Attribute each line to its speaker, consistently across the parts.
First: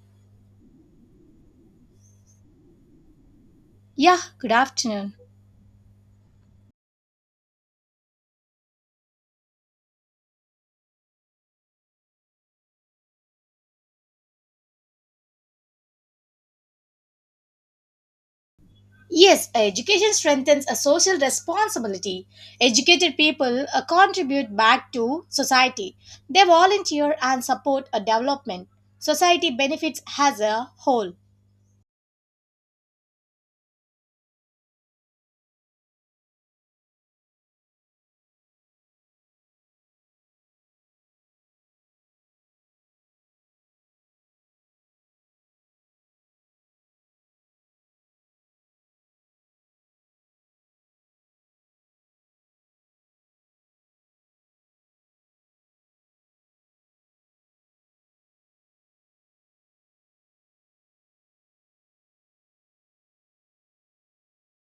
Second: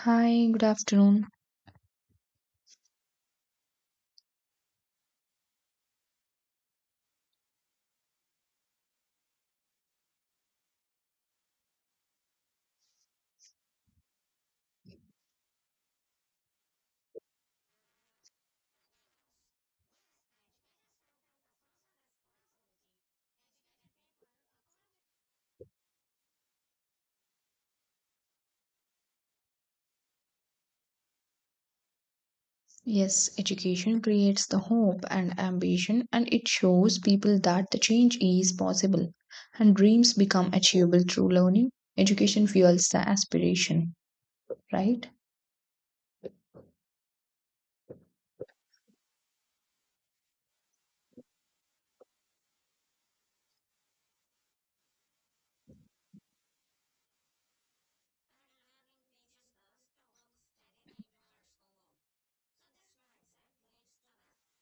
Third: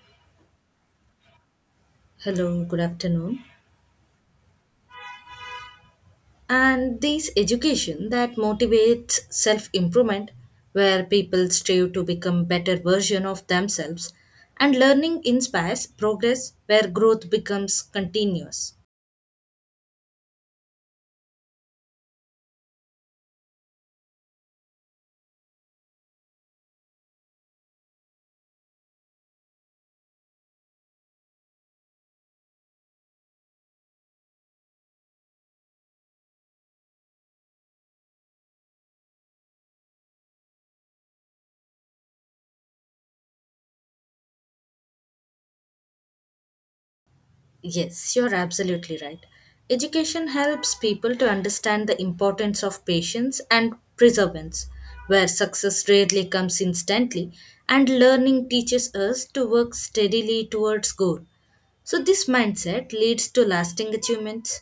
Speaker 1: Hi, good afternoon.
Speaker 2: Hello, good afternoon.
Speaker 3: Yeah, good afternoon.
Speaker 2: And this education that motivates self improvement, where people strive to become better version of themselves, and learning inspires progress, where growth becomes continuous.
Speaker 3: Yes, education strengthens a social responsibility. Educated people contribute back to society. They volunteer and support a development. Society benefits as a whole.
Speaker 1: Yes, education creates the hope and ambition, and it shows people that the change is possible and dreams become achievable through learning. Education fuels the aspiration, right?
Speaker 2: Yes, you're absolutely right. Education helps people to understand the importance of patience and perseverance, where success rarely comes instantly, and learning teaches us to work steadily towards goal. So this mindset leads to lasting achievements.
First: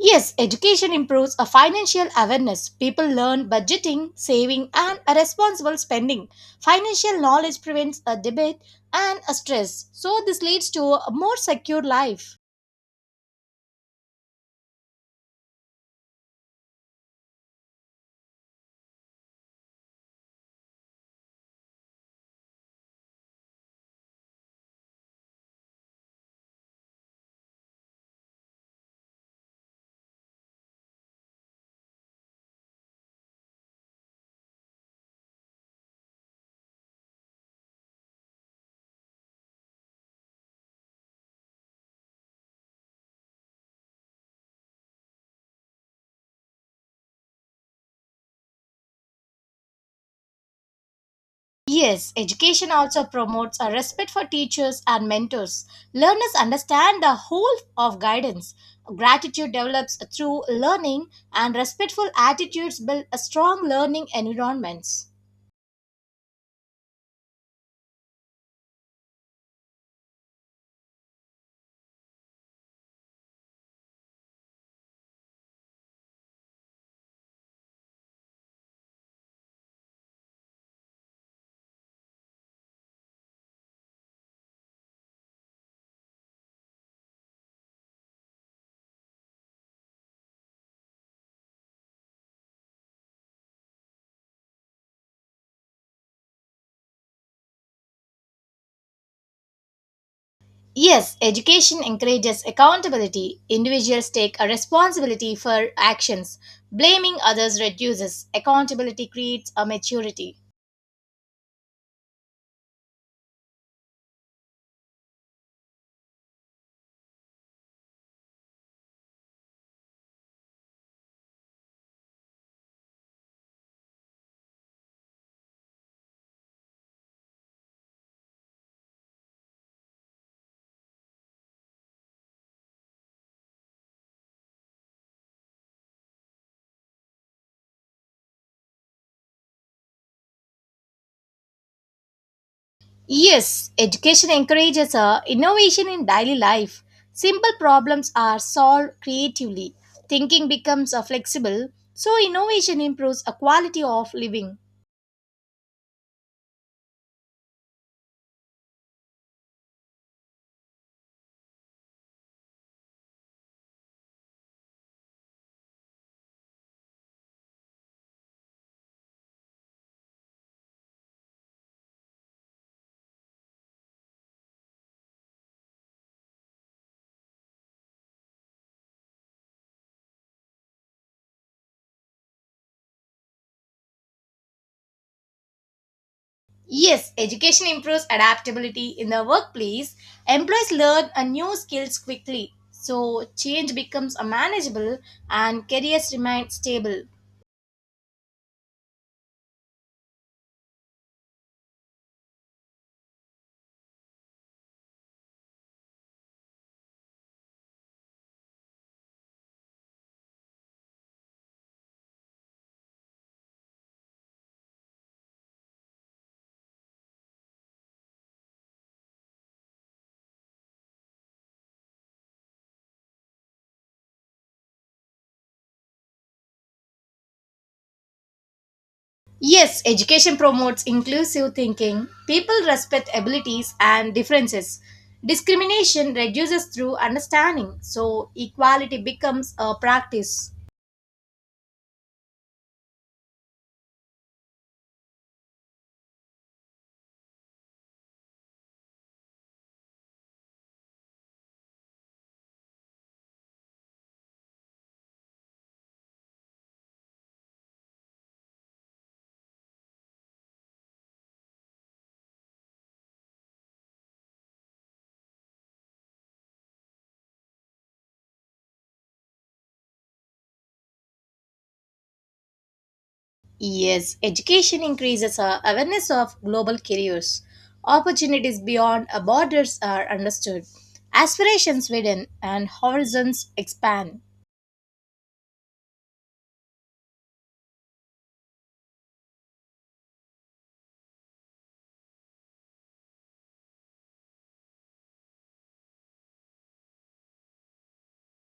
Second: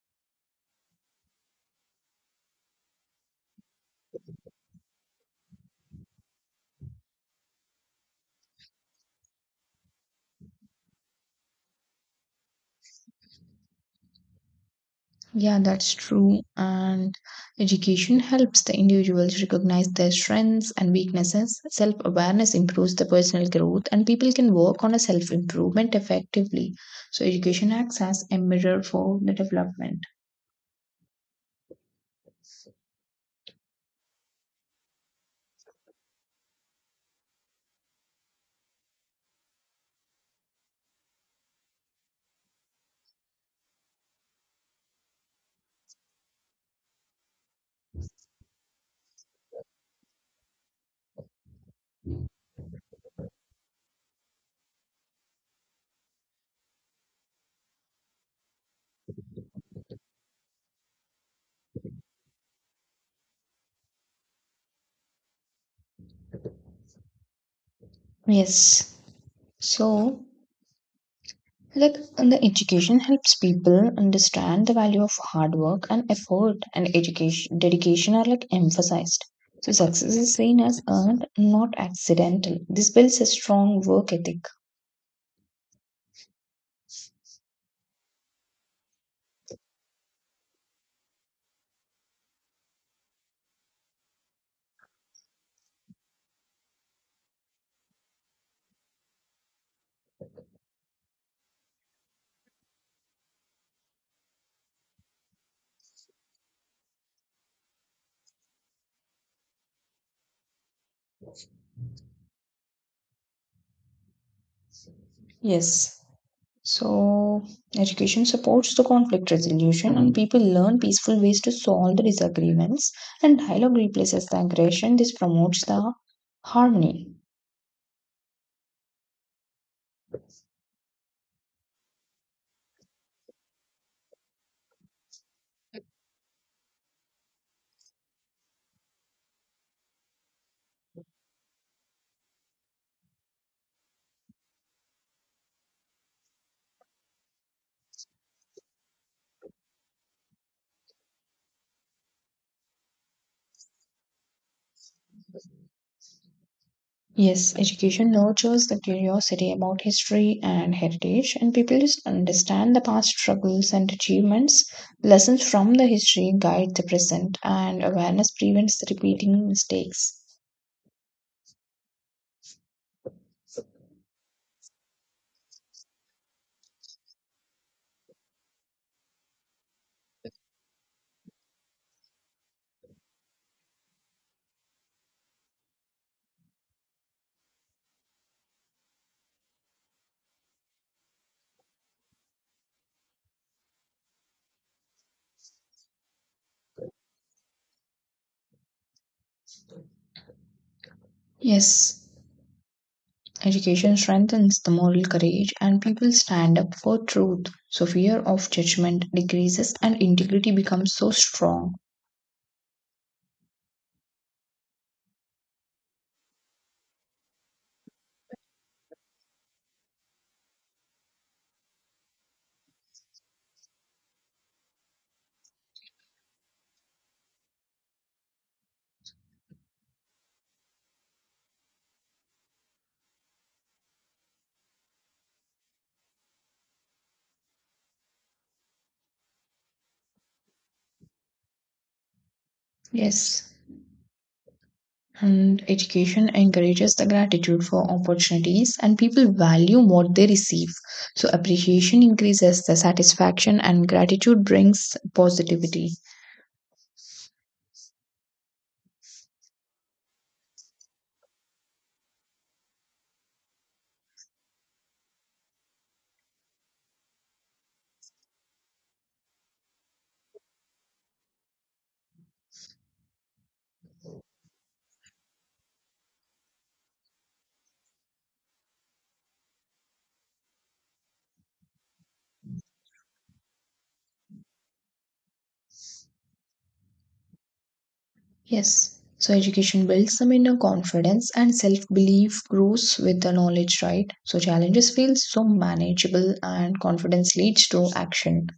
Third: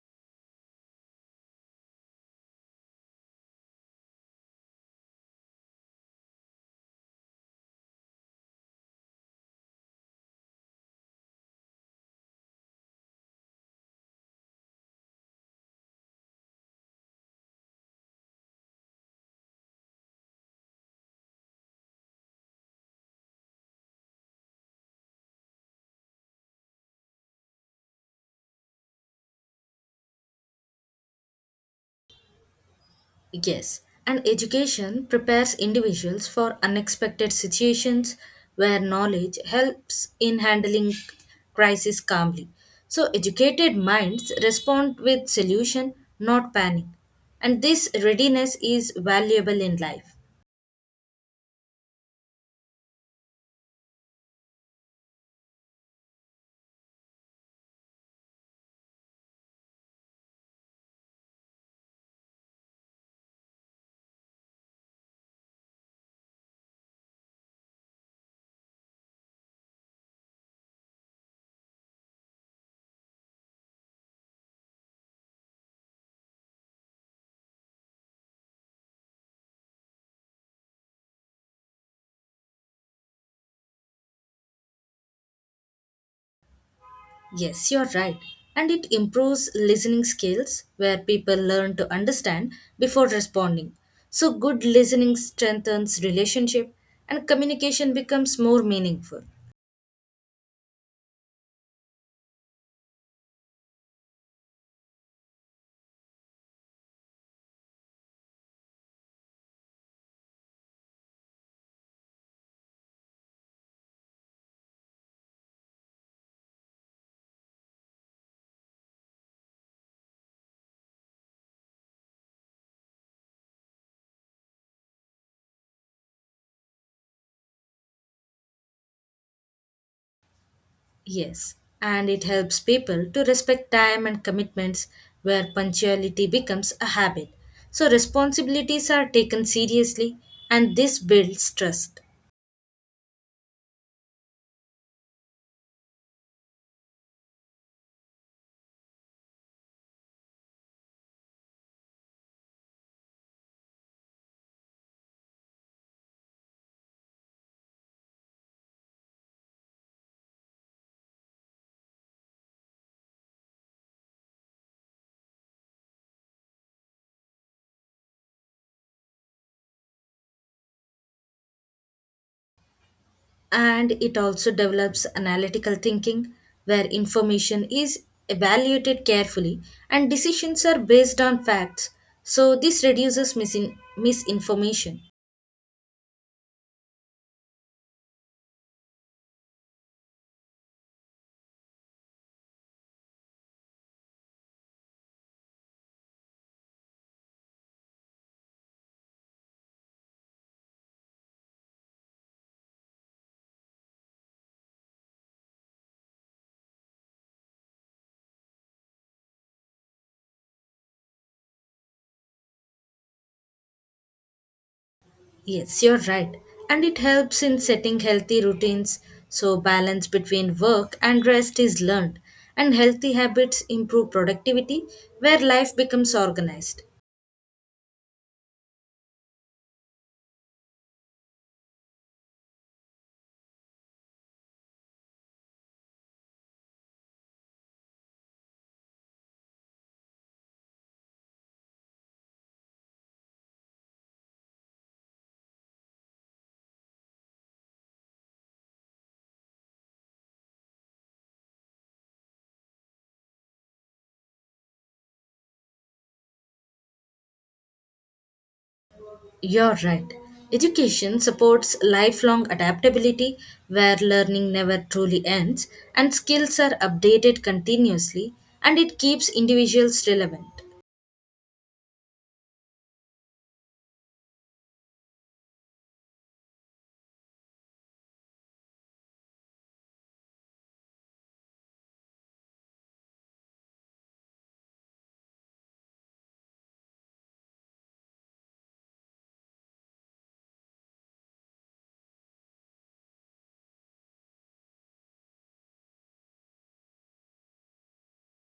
Speaker 3: Yes, education improves a financial awareness. People learn budgeting, saving, and a responsible spending. Financial knowledge prevents a debate and a stress. So this leads to a more secure life.
Speaker 1: Yeah, that's true. And education helps the individuals recognize their strengths and weaknesses. Self awareness improves the personal growth, and people can work on a self improvement effectively. So, education acts as a mirror for the development.
Speaker 2: Yes, and education prepares individuals for unexpected situations where knowledge helps in handling crisis calmly. So educated minds respond with solution, not panic. And this readiness is valuable in life.
Speaker 3: Yes, education also promotes a respect for teachers and mentors. Learners understand the whole of guidance. Gratitude develops through learning, and respectful attitudes build a strong learning environments.
Speaker 1: Yes. So, like and the education helps people understand the value of hard work and effort and education dedication are like emphasized. So success is seen as earned, not accidental. This builds a strong work ethic.
Speaker 2: Yes, you're right. And it improves listening skills where people learn to understand before responding. So good listening strengthens relationship and communication becomes more meaningful.
Speaker 3: Yes, education encourages accountability. Individuals take a responsibility for actions. Blaming others reduces. Accountability creates a maturity.
Speaker 1: Yes. So education supports the conflict resolution and people learn peaceful ways to solve the disagreements and dialogue replaces the aggression. This promotes the harmony.
Speaker 2: Yes, and it helps people to respect time and commitments where punctuality becomes a habit. So responsibilities are taken seriously and this builds trust.
Speaker 3: Yes, education encourages innovation in daily life. Simple problems are solved creatively. Thinking becomes flexible, so innovation improves a quality of living.
Speaker 1: Yes, education nurtures the curiosity about history and heritage, and people just understand the past struggles and achievements. Lessons from the history guide the present, and awareness prevents the repeating mistakes.
Speaker 2: And it also develops analytical thinking where information is evaluated carefully and decisions are based on facts. So this reduces misinformation.
Speaker 3: Yes, education improves adaptability in the workplace. Employees learn a new skills quickly, so change becomes manageable and careers remain stable.
Speaker 1: Yes, education strengthens the moral courage, and people stand up for truth. So, fear of judgment decreases, and integrity becomes so strong.
Speaker 2: Yes, you're right. And it helps in setting healthy routines so balance between work and rest is learned. And healthy habits improve productivity where life becomes organized.
Speaker 3: Yes, education promotes inclusive thinking. People respect abilities and differences. Discrimination reduces through understanding, so equality becomes a practice.
Speaker 1: Yes, and education encourages the gratitude for opportunities and people value what they receive, so appreciation increases the satisfaction and gratitude brings positivity.
Speaker 2: You're right. Education supports lifelong adaptability where learning never truly ends and skills are updated continuously and it keeps individuals relevant.
Speaker 3: Yes, education increases our awareness of global careers. Opportunities beyond our borders are understood. Aspirations widen and horizons expand.
Speaker 1: Yes, so education builds some inner confidence and self-belief grows with the knowledge, right? So challenges feel so manageable and confidence leads to action.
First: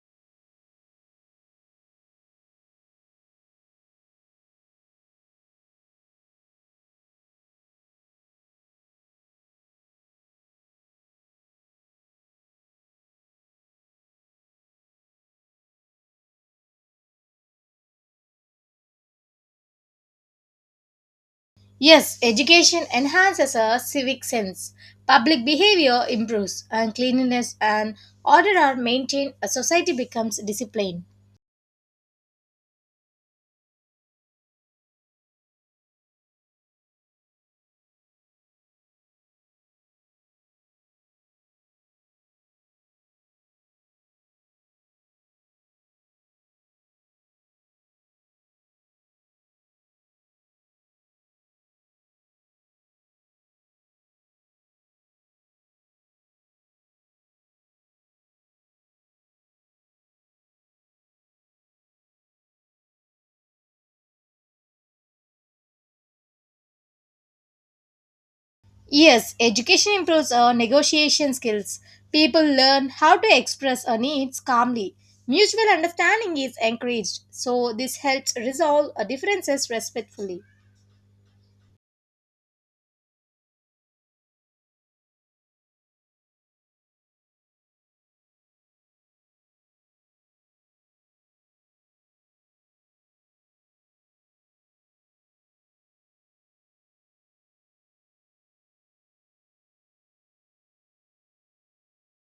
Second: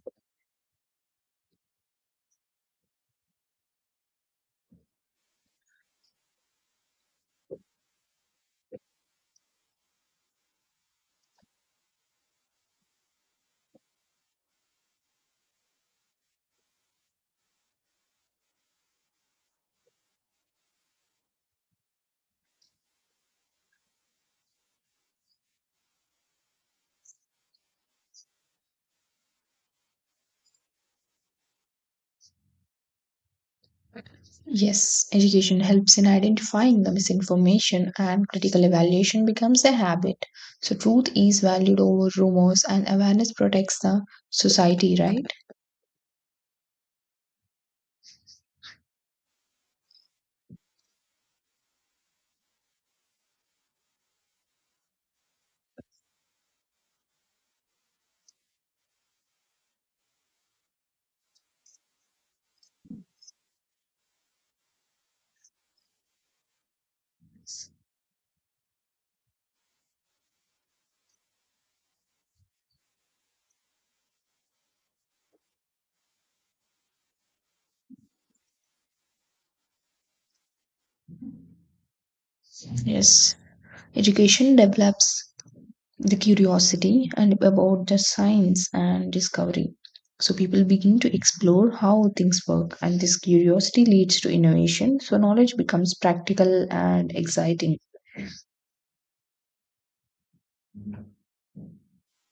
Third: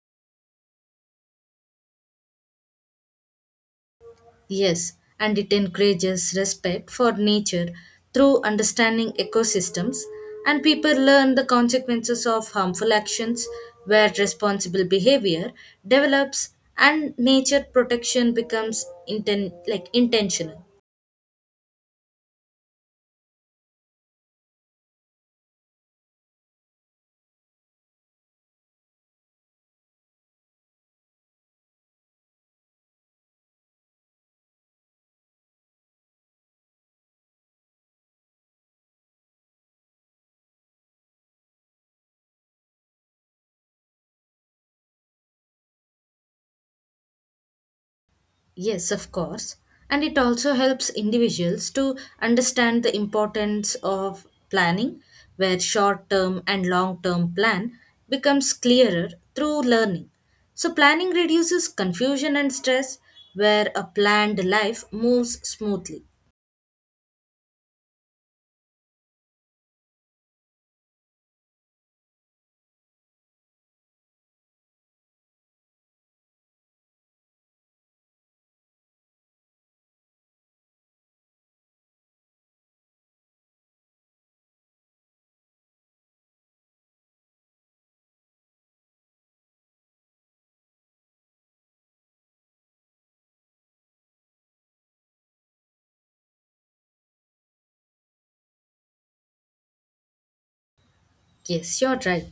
Speaker 2: Yes, and it encourages respect for nature through understanding ecosystems, and people learn the consequences of harmful actions where responsible behavior develops and nature protection becomes intentional.
Speaker 3: Yes, education enhances our civic sense. Public behavior improves, and cleanliness and order are maintained. A society becomes disciplined.
Speaker 1: Yes, education helps in identifying the misinformation and critical evaluation becomes a habit. So, truth is valued over rumors and awareness protects the society, right?
Speaker 2: Yes, of course. And it also helps individuals to understand the importance of planning, where short term and long term plan becomes clearer through learning. So, planning reduces confusion and stress, where a planned life moves smoothly.
Speaker 3: Yes, education improves our negotiation skills. People learn how to express our needs calmly. Mutual understanding is encouraged, so this helps resolve our differences respectfully.
Speaker 1: Yes. Education develops the curiosity and about the science and discovery. So, people begin to explore how things work, and this curiosity leads to innovation. So, knowledge becomes practical and exciting.
Speaker 2: Yes, you're right.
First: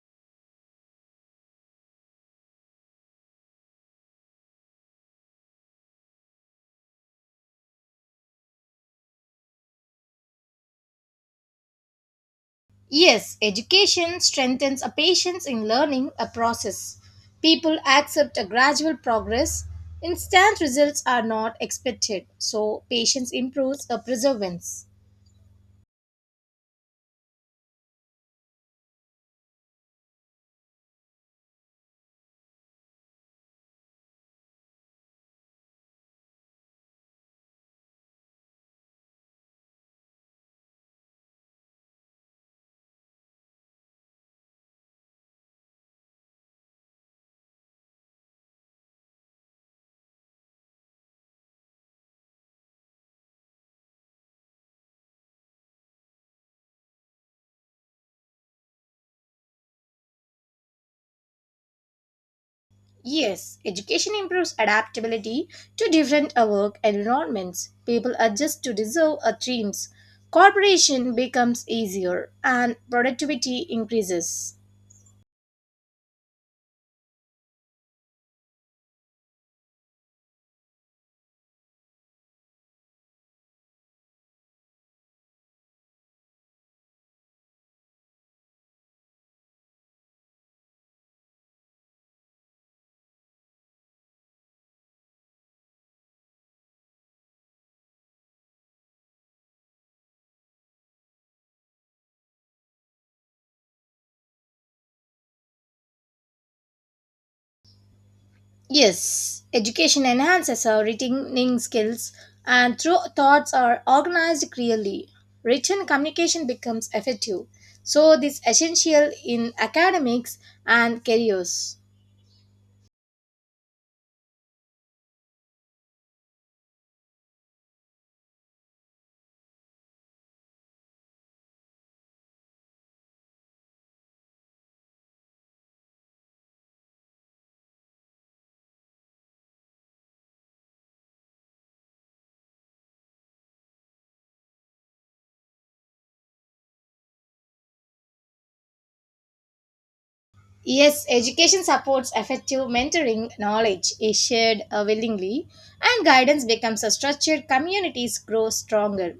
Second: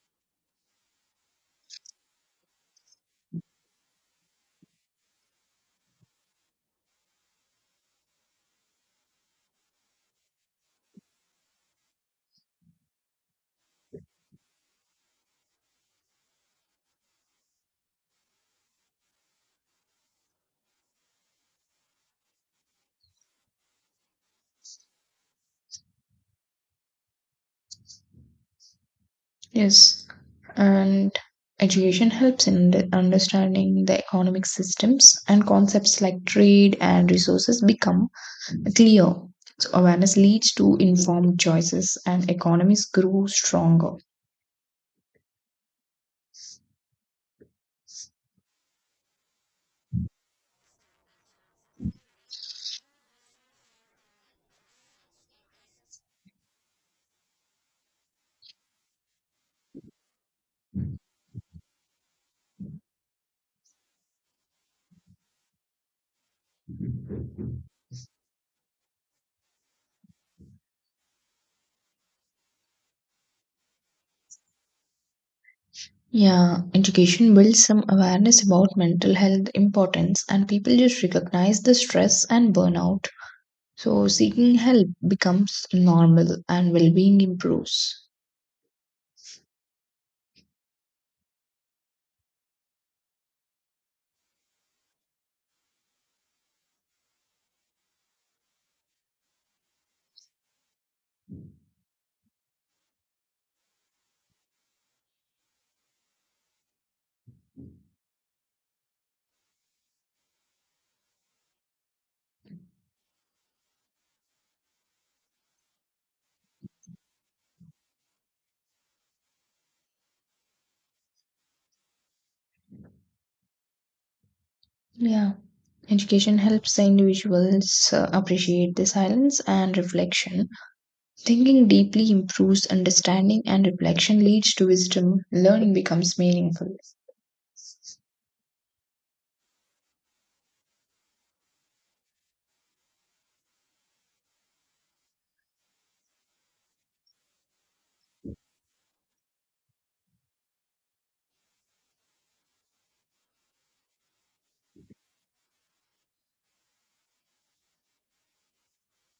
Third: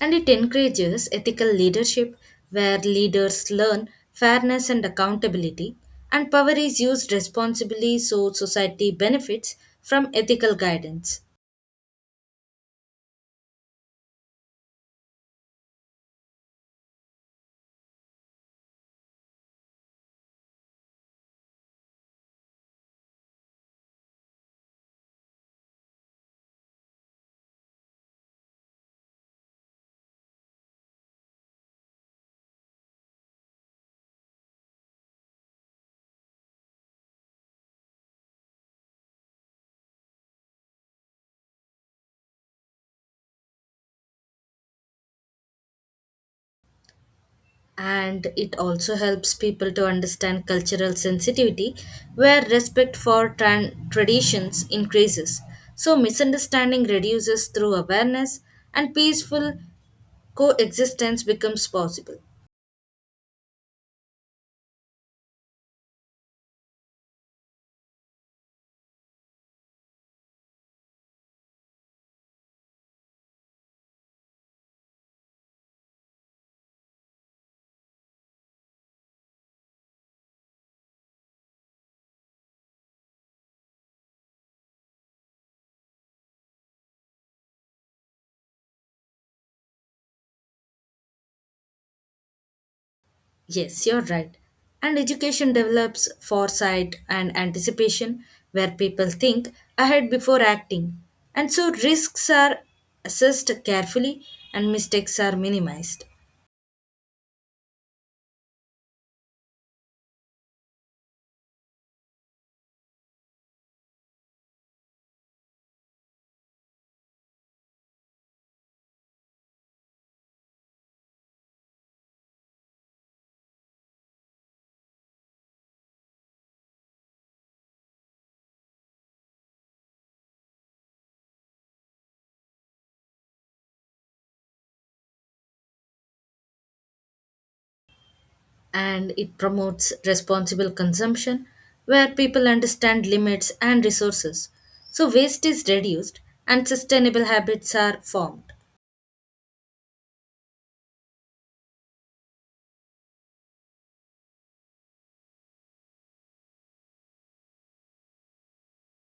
Speaker 2: And it encourages ethical leadership where leaders learn fairness and accountability, and power is used responsibly so society benefits from ethical guidance.
Speaker 3: Yes, education strengthens a patience in learning a process. People accept a gradual progress. Instant results are not expected, so patience improves a perseverance.
Speaker 1: Yes, and education helps in understanding the economic systems and concepts like trade and resources become clear. So awareness leads to informed choices and economies grow stronger.
Speaker 2: And it also helps people to understand cultural sensitivity where respect for traditions increases. So, misunderstanding reduces through awareness, and peaceful coexistence becomes possible.
Speaker 3: Yes, education improves adaptability to different work environments. People adjust to deserve a dreams. Cooperation becomes easier and productivity increases.
Speaker 1: Yeah, education builds some awareness about mental health importance and people just recognize the stress and burnout. So seeking help becomes normal and well-being improves.
Speaker 2: Yes, you're right. And education develops foresight and anticipation where people think ahead before acting. And so risks are assessed carefully and mistakes are minimized.
Speaker 3: Yes, education enhances our reading skills and through thoughts are organized clearly. Written communication becomes effective. So this essential in academics and careers.
Speaker 1: Yeah. Education helps the individuals appreciate the silence and reflection. Thinking deeply improves understanding, and reflection leads to wisdom. Learning becomes meaningful.
Speaker 2: And it promotes responsible consumption where people understand limits and resources. So waste is reduced and sustainable habits are formed.
Speaker 3: Yes, education supports effective mentoring knowledge is shared willingly and guidance becomes a structured communities grow stronger.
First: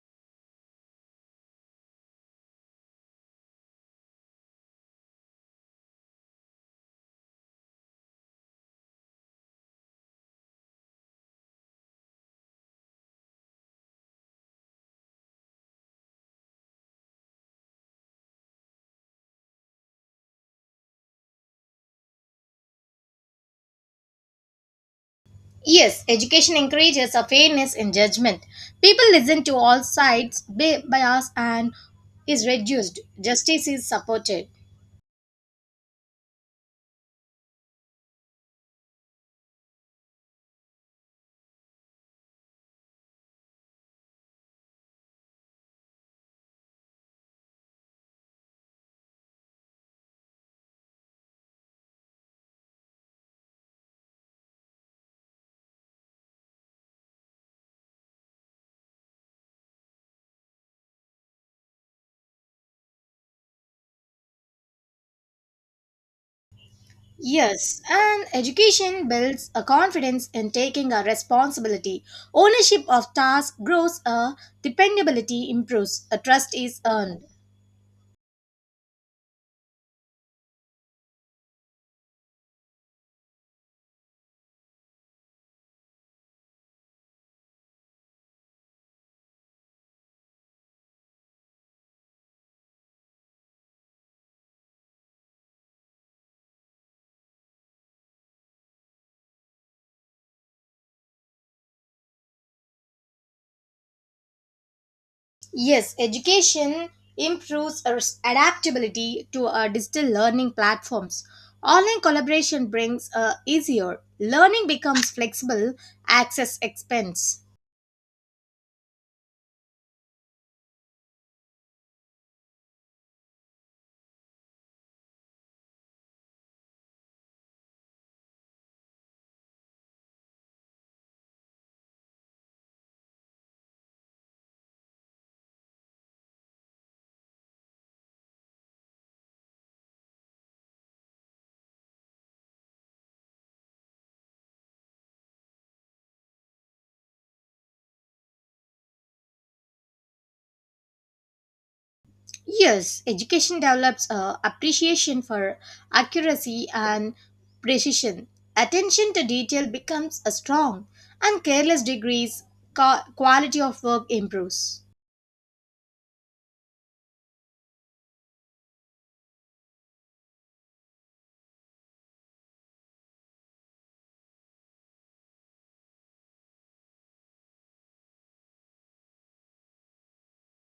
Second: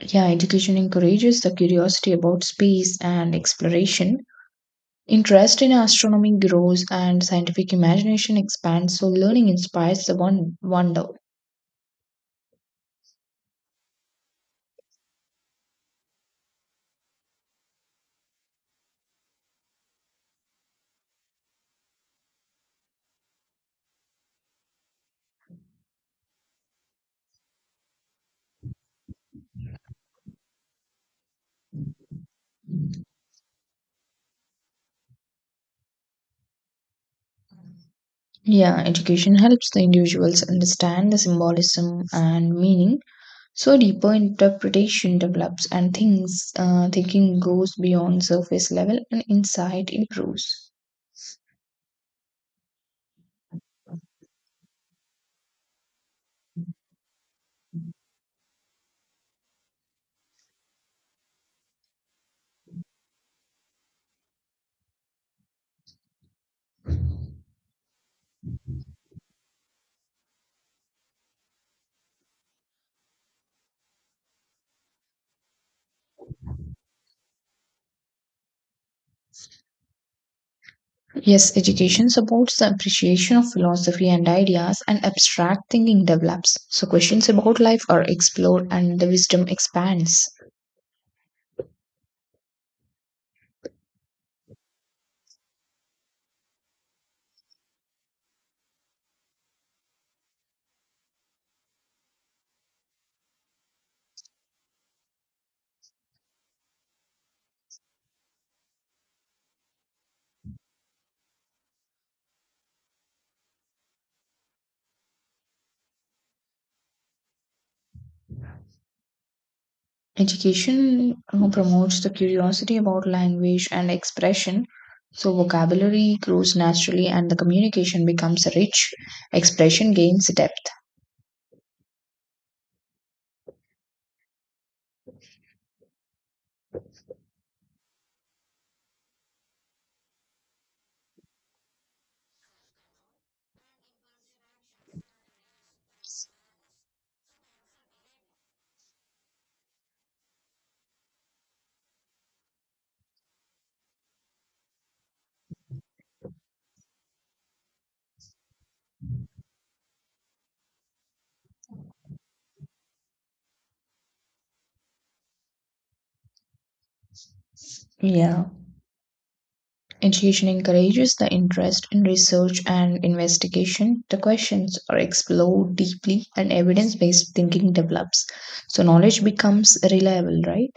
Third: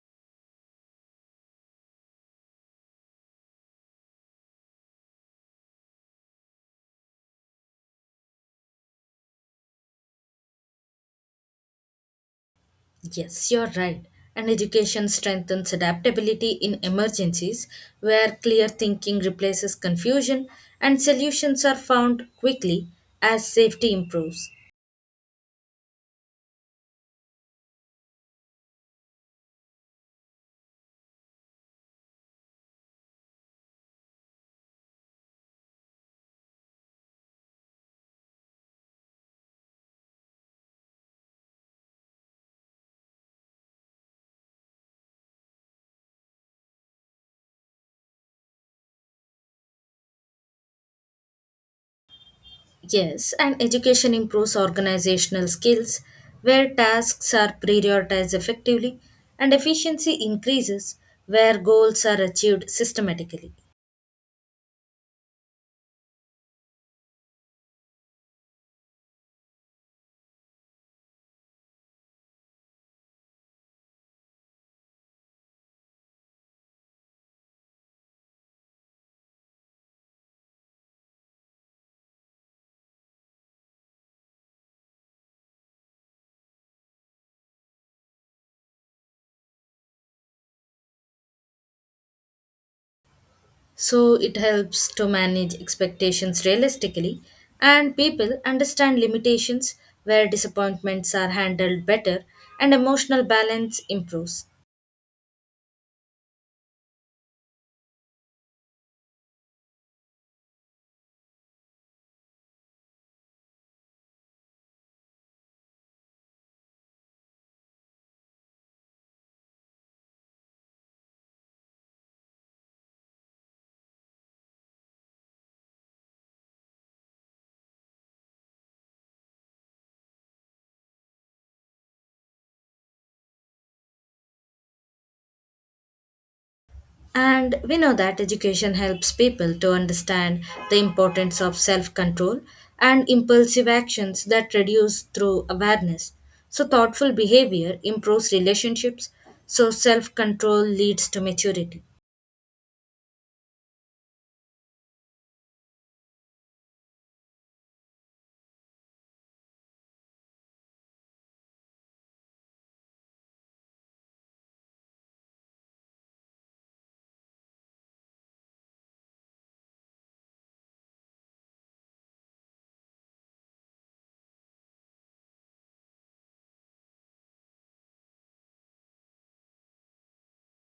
Speaker 1: Yeah, education encourages the curiosity about space and exploration. Interest in astronomy grows and scientific imagination expands, so learning inspires the one wonder.
Speaker 2: Yes, you're right. And education strengthens adaptability in emergencies where clear thinking replaces confusion and solutions are found quickly as safety improves.
Speaker 3: Yes, education encourages a fairness in judgment. People listen to all sides, bias and is reduced, justice is supported.
Speaker 1: Yeah, education helps the individuals understand the symbolism and meaning. So deeper interpretation develops and things thinking goes beyond surface level and insight improves.
Speaker 2: Yes, and education improves organizational skills where tasks are prioritized effectively and efficiency increases where goals are achieved systematically.
Speaker 3: Yes, and education builds a confidence in taking a responsibility. Ownership of task grows, a dependability improves, a trust is earned.
Speaker 1: Yes, education supports the appreciation of philosophy and ideas, and abstract thinking develops. So, questions about life are explored and the wisdom expands.
Speaker 2: So it helps to manage expectations realistically and people understand limitations where disappointments are handled better and emotional balance improves.
Speaker 3: Yes, education improves our adaptability to our digital learning platforms. Online collaboration brings a easier learning becomes flexible, access expense.
Speaker 1: Education promotes the curiosity about language and expression. So, vocabulary grows naturally and the communication becomes rich. Expression gains depth.
Speaker 2: And we know that education helps people to understand the importance of self control and impulsive actions that reduce through awareness. So, thoughtful behavior improves relationships. So, self control leads to maturity.
Speaker 3: Yes, education develops a appreciation for accuracy and precision. Attention to detail becomes a strong, and careless degrees quality of work improves.
Speaker 1: Yeah. Education encourages the interest in research and investigation. The questions are explored deeply and evidence based thinking develops. So, knowledge becomes reliable, right?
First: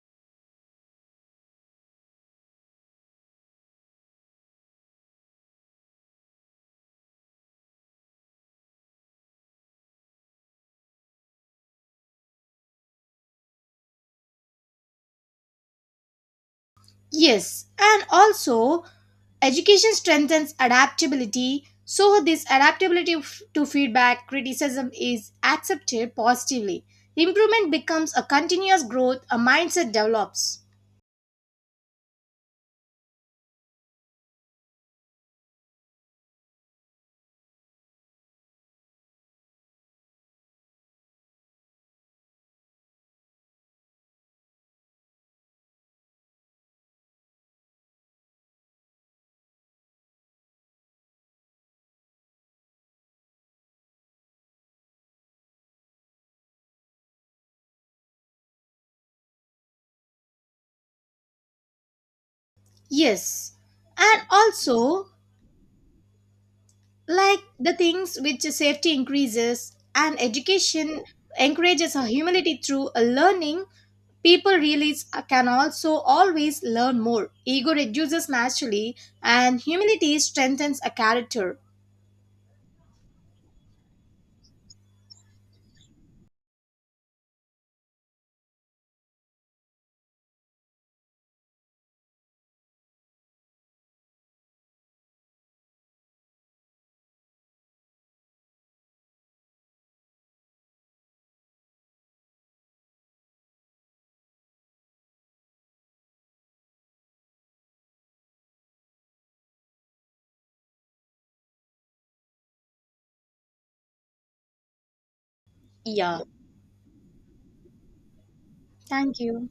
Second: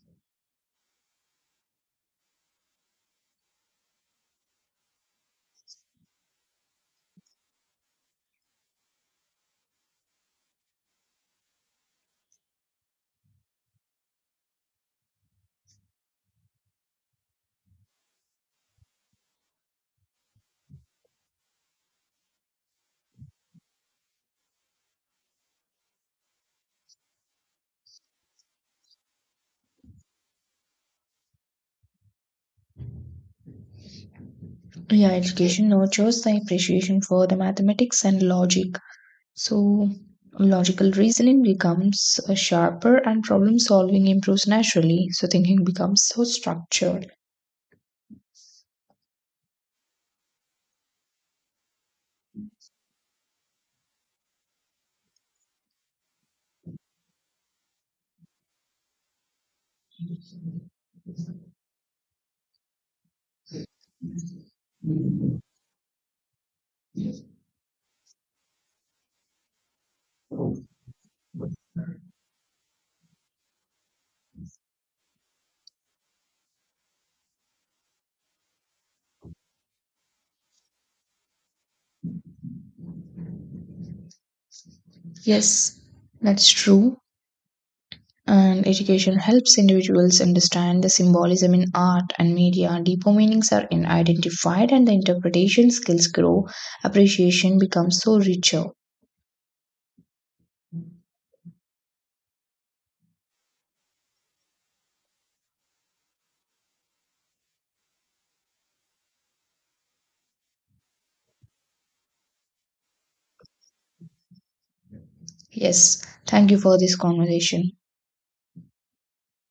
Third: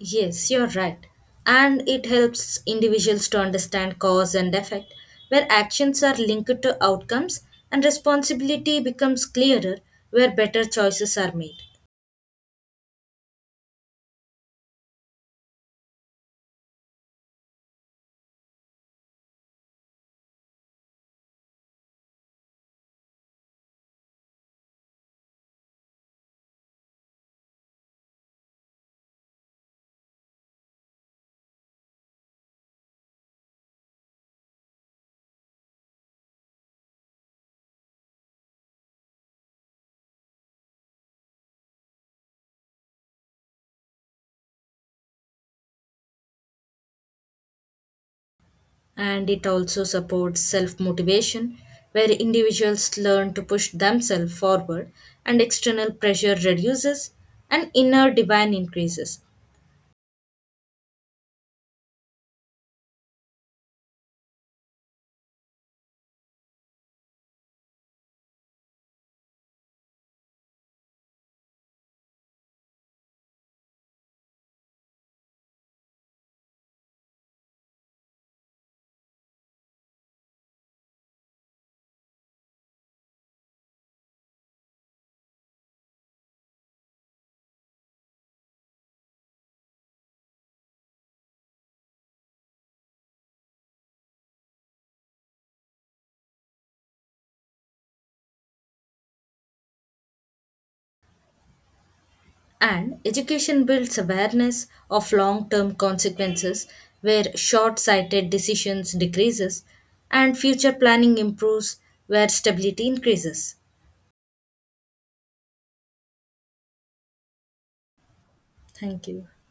Speaker 2: Yes, you're right. And it helps individuals to understand cause and effect, where actions are linked to outcomes and responsibility becomes clearer, where better choices are made.
Speaker 3: Yes, and also education strengthens adaptability. So, this adaptability to feedback criticism is accepted positively. Improvement becomes a continuous growth, a mindset develops.
Speaker 1: Yeah, education nurtures the appreciation for the mathematics and logic. So, logical reasoning becomes sharper and problem solving improves naturally. So, thinking becomes so structured.
Speaker 2: And it also supports self motivation, where individuals learn to push themselves forward and external pressure reduces and inner divine increases.
Speaker 3: Yes, and also like the things which safety increases and education encourages a humility through a learning people really can also always learn more ego reduces naturally and humility strengthens a character.
Speaker 1: Yes, that's true. And education helps individuals understand the symbolism in art and media. Deeper meanings are identified, and the interpretation skills grow. Appreciation becomes so richer.
Speaker 2: And education builds awareness of long term consequences where short sighted decisions decreases and future planning improves where stability increases.
Speaker 1: Yes,
Speaker 3: Yeah,
Speaker 1: thank you for this conversation.
Speaker 2: Thank
Speaker 3: thank
Speaker 2: you.
Speaker 3: you.